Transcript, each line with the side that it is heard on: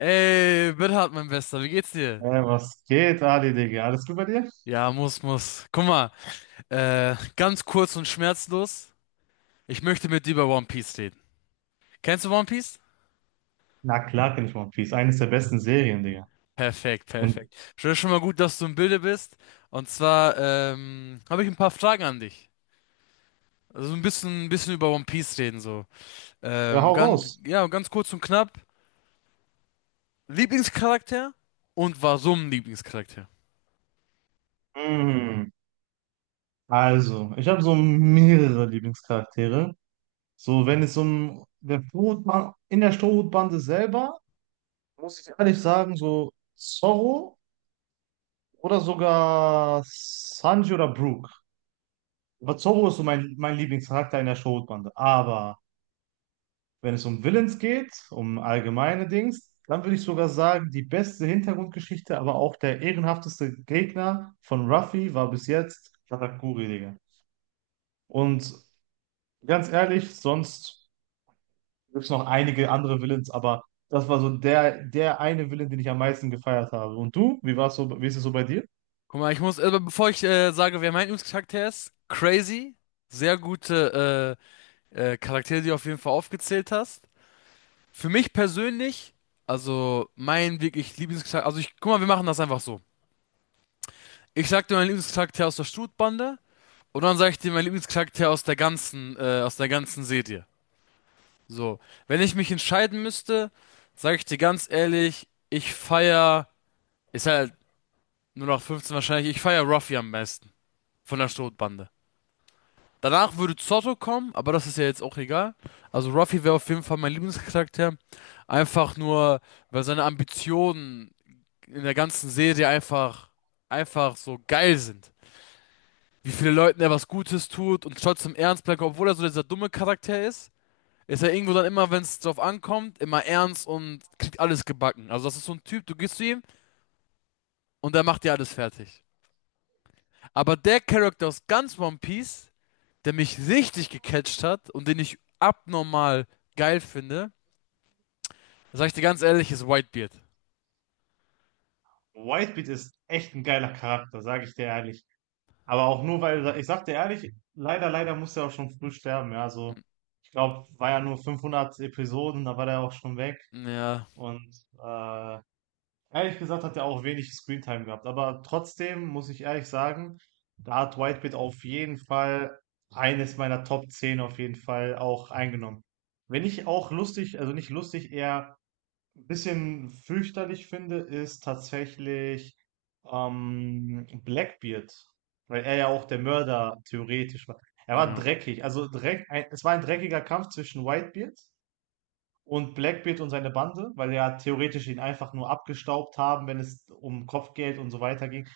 left: Ey, Bernhard, mein Bester, wie geht's dir?
right: Hey, was geht, Ali, Digga? Alles gut bei dir?
left: Ja, muss. Guck mal, ganz kurz und schmerzlos. Ich möchte mit dir über One Piece reden. Kennst du One Piece?
right: Na klar kenn ich One Piece. Eines der besten Serien, Digga.
left: Perfekt,
right: Und
left: perfekt. Schon mal gut, dass du im Bilde bist. Und zwar, habe ich ein paar Fragen an dich. Also ein bisschen über One Piece reden, so.
right: ja, hau
left: Ganz,
right: raus.
left: ja, ganz kurz und knapp. Lieblingscharakter und warum Lieblingscharakter?
right: Mm. Also, ich habe so mehrere Lieblingscharaktere. So, wenn es um der Strohhutbande, in der Strohhutbande selber, muss ich ehrlich sagen, so Zorro oder sogar Sanji oder Brooke. Aber Zorro ist so mein Lieblingscharakter in der Strohhutbande. Aber wenn es um Villains geht, um allgemeine Dings, dann würde ich sogar sagen, die beste Hintergrundgeschichte, aber auch der ehrenhafteste Gegner von Ruffy war bis jetzt Katakuri, Digga. Und ganz ehrlich, sonst gibt es noch einige andere Villains, aber das war so der eine Villain, den ich am meisten gefeiert habe. Und du, wie war's so, wie ist es so bei dir?
left: Guck mal, ich muss, bevor ich sage, wer mein Lieblingscharakter ist, Crazy, sehr gute Charaktere, die du auf jeden Fall aufgezählt hast. Für mich persönlich, also mein wirklich Lieblingscharakter, also ich, guck mal, wir machen das einfach so. Ich sag dir meinen Lieblingscharakter aus der Strutbande und dann sag ich dir meinen Lieblingscharakter aus der ganzen Serie. So, wenn ich mich entscheiden müsste, sage ich dir ganz ehrlich, ich feier, ist halt nur noch 15 wahrscheinlich, ich feier Ruffy am besten von der Strutbande. Danach würde Zotto kommen, aber das ist ja jetzt auch egal. Also Ruffy wäre auf jeden Fall mein Lieblingscharakter. Einfach nur, weil seine Ambitionen in der ganzen Serie einfach so geil sind. Wie viele Leuten er was Gutes tut und trotzdem ernst bleibt, obwohl er so dieser dumme Charakter ist, ist er irgendwo dann immer, wenn es drauf ankommt, immer ernst und kriegt alles gebacken. Also das ist so ein Typ, du gehst zu ihm und er macht dir alles fertig. Aber der Charakter aus ganz One Piece, der mich richtig gecatcht hat und den ich abnormal geil finde, sag ich dir ganz ehrlich, ist Whitebeard.
right: Whitebeard ist echt ein geiler Charakter, sage ich dir ehrlich. Aber auch nur, weil, ich sag dir ehrlich, leider musste er auch schon früh sterben, ja, also
left: N-
right: ich glaube, war ja nur 500 Episoden, da war der auch schon weg.
left: Ja,
right: Und äh, ehrlich gesagt hat er auch wenig Screentime gehabt. Aber trotzdem muss ich ehrlich sagen, da hat Whitebeard auf jeden Fall eines meiner Top 10 auf jeden Fall auch eingenommen. Wenn nicht auch lustig, also nicht lustig, eher ein bisschen fürchterlich finde, ist tatsächlich Blackbeard, weil er ja auch der Mörder theoretisch war. Er war
left: ja.
right: dreckig, es war ein dreckiger Kampf zwischen Whitebeard und Blackbeard und seine Bande, weil ja theoretisch ihn einfach nur abgestaubt haben, wenn es um Kopfgeld und so weiter ging.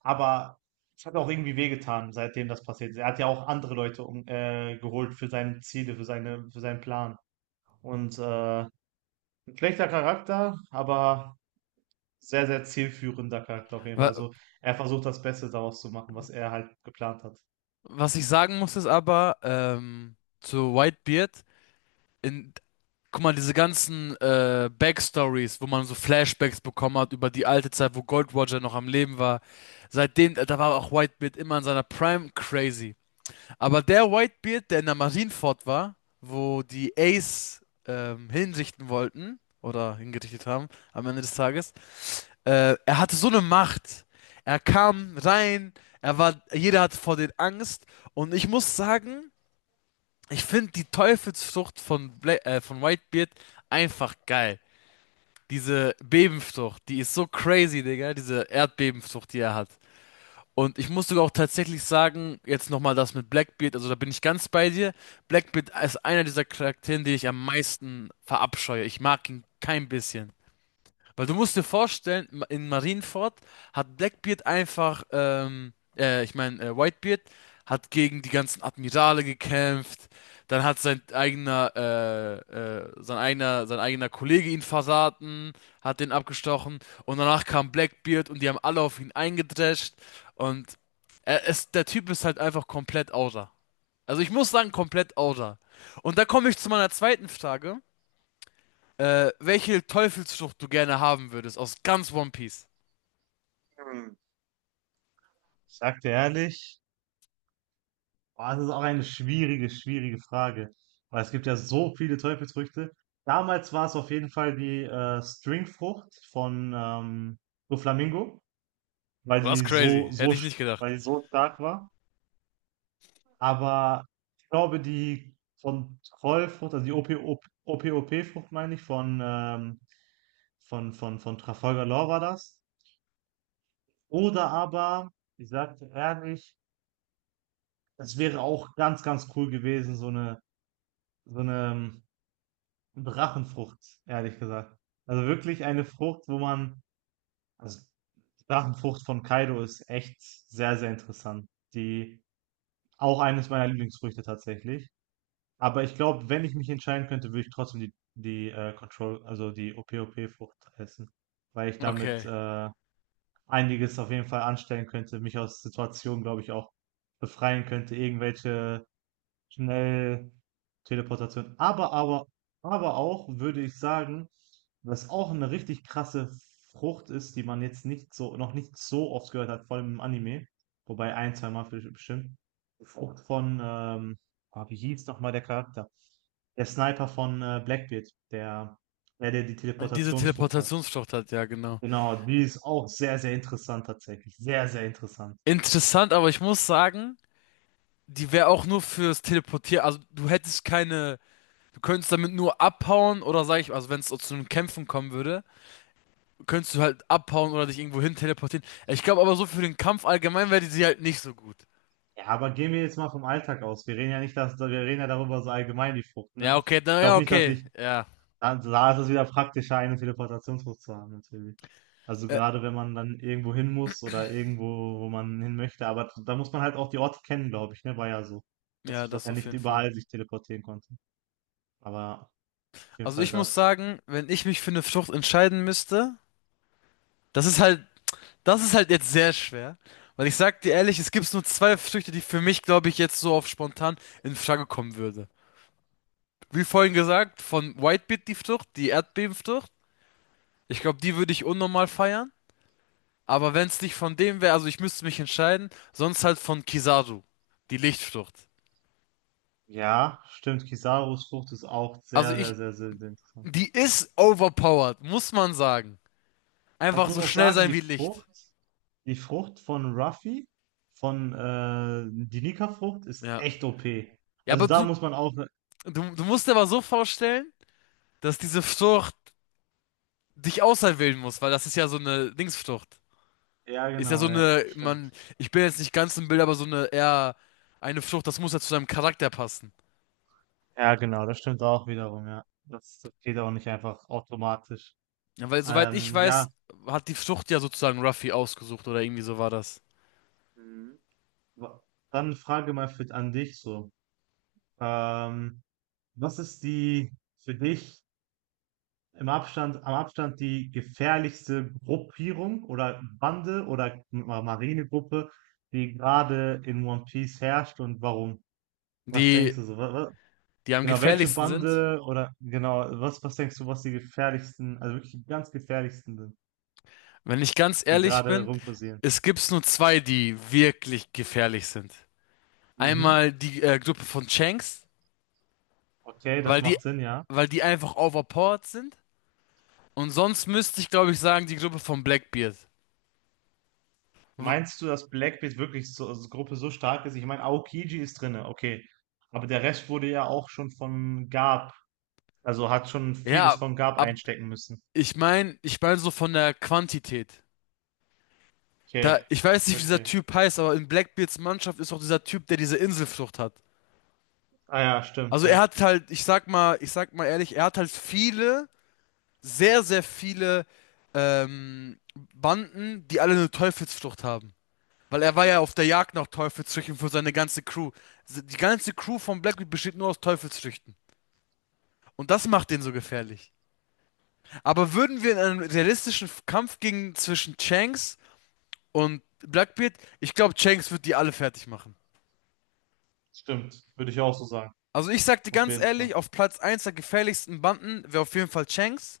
right: Aber es hat auch irgendwie wehgetan, seitdem das passiert ist. Er hat ja auch andere Leute geholt für seine Ziele, für für seinen Plan. Und ein schlechter Charakter, aber sehr, sehr zielführender Charakter auf jeden Fall.
left: Wa-
right: Also er versucht das Beste daraus zu machen, was er halt geplant hat.
left: Was ich sagen muss, ist aber, zu Whitebeard, in, guck mal, diese ganzen Backstories, wo man so Flashbacks bekommen hat über die alte Zeit, wo Gold Roger noch am Leben war, seitdem, da war auch Whitebeard immer in seiner Prime crazy. Aber der Whitebeard, der in der Marineford war, wo die Ace hinrichten wollten oder hingerichtet haben am Ende des Tages, er hatte so eine Macht. Er kam rein, er war, jeder hatte vor den Angst und ich muss sagen, ich finde die Teufelsfrucht von Bla von Whitebeard einfach geil. Diese Bebenfrucht, die ist so crazy, Digga, diese Erdbebenfrucht, die er hat. Und ich muss sogar auch tatsächlich sagen, jetzt nochmal das mit Blackbeard, also da bin ich ganz bei dir. Blackbeard ist einer dieser Charaktere, die ich am meisten verabscheue. Ich mag ihn kein bisschen. Weil du musst dir vorstellen, in Marienford hat Blackbeard einfach, ich meine, Whitebeard hat gegen die ganzen Admirale gekämpft. Dann hat sein eigener, sein eigener Kollege ihn verraten, hat den abgestochen. Und danach kam Blackbeard und die haben alle auf ihn eingedrescht. Und er ist, der Typ ist halt einfach komplett outer. Also ich muss sagen, komplett outer. Und da komme ich zu meiner zweiten Frage. Welche Teufelsfrucht du gerne haben würdest aus ganz One Piece?
right: Hm. Ich sag dir ehrlich, boah, das ist auch eine schwierige, schwierige Frage, weil es gibt ja so viele Teufelsfrüchte. Damals war es auf jeden Fall die Stringfrucht von Doflamingo,
left: Oh,
right: weil
left: das ist
right: die so,
left: crazy.
right: so,
left: Hätte ich
right: sch-
left: nicht gedacht.
right: weil die so stark war. Aber ich glaube, die Kontrollfrucht, also die OPOP-Frucht, meine ich, von Trafalgar Law war das. Oder aber, ich sage dir ehrlich, es wäre auch ganz, ganz cool gewesen, so eine Drachenfrucht, ehrlich gesagt. Also wirklich eine Frucht, also die Drachenfrucht von Kaido ist echt sehr, sehr interessant. Die, auch eines meiner Lieblingsfrüchte tatsächlich. Aber ich glaube, wenn ich mich entscheiden könnte, würde ich trotzdem die Control, also die OP-OP-Frucht essen, weil ich damit
left: Okay.
right: einiges auf jeden Fall anstellen könnte, mich aus Situationen, glaube ich, auch befreien könnte, irgendwelche schnell Teleportation. Aber auch würde ich sagen, was auch eine richtig krasse Frucht ist, die man jetzt nicht so, noch nicht so oft gehört hat, vor allem im Anime. Wobei ein, zwei Mal vielleicht bestimmt. Die Frucht von, ah, Wie hieß nochmal der Charakter? Der Sniper von Blackbeard, der die
left: Und diese
right: Teleportationsfrucht hat.
left: Teleportationsfrucht hat, ja, genau.
right: Genau, die ist auch sehr, sehr interessant tatsächlich. Sehr, sehr interessant.
left: Interessant, aber ich muss sagen, die wäre auch nur fürs Teleportieren. Also, du hättest keine. Du könntest damit nur abhauen oder sag ich, also wenn es so zu einem Kämpfen kommen würde, könntest du halt abhauen oder dich irgendwo hin teleportieren. Ich glaube aber so für den Kampf allgemein wäre die sie halt nicht so gut.
right: Ja, aber gehen wir jetzt mal vom Alltag aus. Wir reden ja nicht, dass, Wir reden ja darüber so allgemein die Frucht,
left: Ja,
right: ne?
left: okay,
right: Ich
left: dann, ja,
right: glaube nicht,
left: okay. Ja.
right: da ist es wieder praktischer, eine Teleportationsfrucht zu haben, natürlich. Also
left: Äh,
right: gerade wenn man dann irgendwo hin muss oder irgendwo, wo man hin möchte, aber da muss man halt auch die Orte kennen, glaube ich, ne? War ja so, dass,
left: ja,
right: dass
left: das
right: er
left: auf
right: nicht
left: jeden Fall.
right: überall sich teleportieren konnte. Aber auf jeden
left: Also
right: Fall
left: ich muss
right: das.
left: sagen, wenn ich mich für eine Frucht entscheiden müsste, das ist halt, das ist halt jetzt sehr schwer. Weil ich sag dir ehrlich, es gibt nur zwei Früchte, die für mich, glaube ich, jetzt so auf spontan in Frage kommen würde. Wie vorhin gesagt, von Whitebeet die Frucht, die Erdbebenfrucht. Ich glaube, die würde ich unnormal feiern. Aber wenn es nicht von dem wäre, also ich müsste mich entscheiden, sonst halt von Kizaru, die Lichtfrucht.
right: Ja, stimmt, Kisarus Frucht ist auch
left: Also
right: sehr, sehr,
left: ich,
right: sehr, sehr, sehr interessant.
left: die ist overpowered, muss man sagen.
right: Aber ich
left: Einfach
right: muss
left: so
right: auch
left: schnell
right: sagen,
left: sein
right: die
left: wie Licht.
right: Frucht, die Frucht von Ruffy, von die Nika-Frucht, ist
left: Ja.
right: echt OP.
left: Ja,
right: Also
left: aber
right: da
left: du,
right: muss man auch,
left: Du musst dir aber so vorstellen, dass diese Frucht dich auserwählen muss, weil das ist ja so eine Dingsfrucht.
right: ja
left: Ist ja so
right: genau, ja,
left: eine, man,
right: stimmt.
left: ich bin jetzt nicht ganz im Bild, aber so eine eher eine Frucht, das muss ja zu deinem Charakter passen.
right: Ja genau, das stimmt auch wiederum, ja. Das geht auch nicht einfach automatisch.
left: Ja, weil soweit ich
right: Ja.
left: weiß, hat die Frucht ja sozusagen Ruffy ausgesucht oder irgendwie so war das.
right: Mhm. wa- dann Frage mal an dich so. Ähm, Was ist die für dich am Abstand die gefährlichste Gruppierung oder Bande oder Marinegruppe, die gerade in One Piece herrscht und warum? Was
left: Die,
right: denkst du so?
left: die am
right: Genau, welche
left: gefährlichsten sind.
right: Bande oder genau, was denkst du, was die gefährlichsten, also wirklich die ganz gefährlichsten sind,
left: Wenn ich ganz
right: die
left: ehrlich
right: gerade
left: bin,
right: rumkursieren?
left: es gibt nur zwei, die wirklich gefährlich sind.
right: Mhm.
left: Einmal die Gruppe von Shanks,
right: Okay,
left: weil
right: das
left: die,
right: macht Sinn, ja.
left: weil die einfach overpowered sind. Und sonst müsste ich, glaube ich, sagen, die Gruppe von Blackbeard. W-
right: Meinst du, dass Blackbeard wirklich so als Gruppe so stark ist? Ich meine, Aokiji ist drinne, okay. Aber der Rest wurde ja auch schon von Garp. Also hat schon vieles
left: Ja,
right: von Gab
left: ab,
right: einstecken müssen.
left: ich meine so von der Quantität. Da,
right: Okay,
left: ich weiß
right: ich
left: nicht, wie dieser
right: verstehe.
left: Typ heißt, aber in Blackbeards Mannschaft ist auch dieser Typ, der diese Inselflucht hat.
right: Ah ja, stimmt,
left: Also er
right: ja.
left: hat halt, ich sag mal ehrlich, er hat halt viele, sehr, sehr viele ähm, Banden, die alle eine Teufelsflucht haben. Weil er war ja
right: Mhm.
left: auf der Jagd nach Teufelsfrüchten für seine ganze Crew. Die ganze Crew von Blackbeard besteht nur aus Teufelsfrüchten. Und das macht den so gefährlich. Aber würden wir in einem realistischen Kampf gegen zwischen Shanks und Blackbeard, ich glaube, Shanks wird die alle fertig machen.
right: Stimmt. Würde ich auch so sagen.
left: Also ich sag dir
right: Auf
left: ganz
right: jeden Fall.
left: ehrlich, auf Platz eins der gefährlichsten Banden wäre auf jeden Fall Shanks.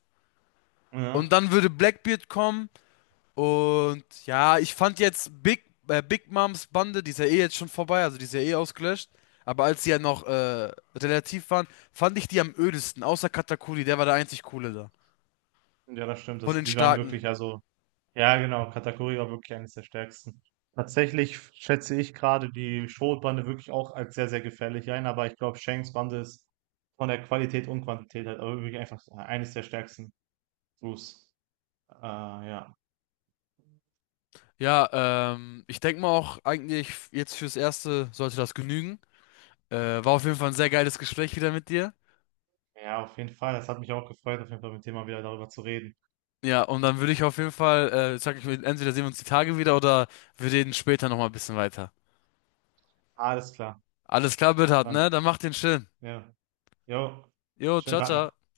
left: Und
right: Ja.
left: dann würde Blackbeard kommen. Und ja, ich fand jetzt Big Moms Bande, die ist ja eh jetzt schon vorbei, also die ist ja eh ausgelöscht. Aber als sie ja noch relativ waren, fand ich die am ödesten, außer Katakuri, der war der einzig coole da.
right: Ja, das stimmt.
left: Von den
right: Die waren
left: Starken.
right: wirklich, also, ja, genau, Katakuri war wirklich eines der stärksten. Tatsächlich schätze ich gerade die Schrotbande wirklich auch als sehr, sehr gefährlich ein, aber ich glaube, Shanks Bande ist von der Qualität und Quantität halt aber wirklich einfach eines der stärksten Crews. Ja.
left: Ja, ich denke mal auch eigentlich jetzt fürs Erste sollte das genügen. Äh, War auf jeden Fall ein sehr geiles Gespräch wieder mit dir.
right: Ja, auf jeden Fall. Das hat mich auch gefreut, auf jeden Fall mit dem mal wieder darüber zu reden.
left: Ja, und dann würde ich auf jeden Fall, sag ich mir, entweder sehen wir uns die Tage wieder oder wir reden später nochmal ein bisschen weiter.
right: Alles klar.
left: Alles klar, Bernhard, ne?
right: Dann.
left: Dann mach den schön.
right: Ja. Jo.
left: Jo,
right: Schönen
left: ciao,
right: Tag noch.
left: ciao.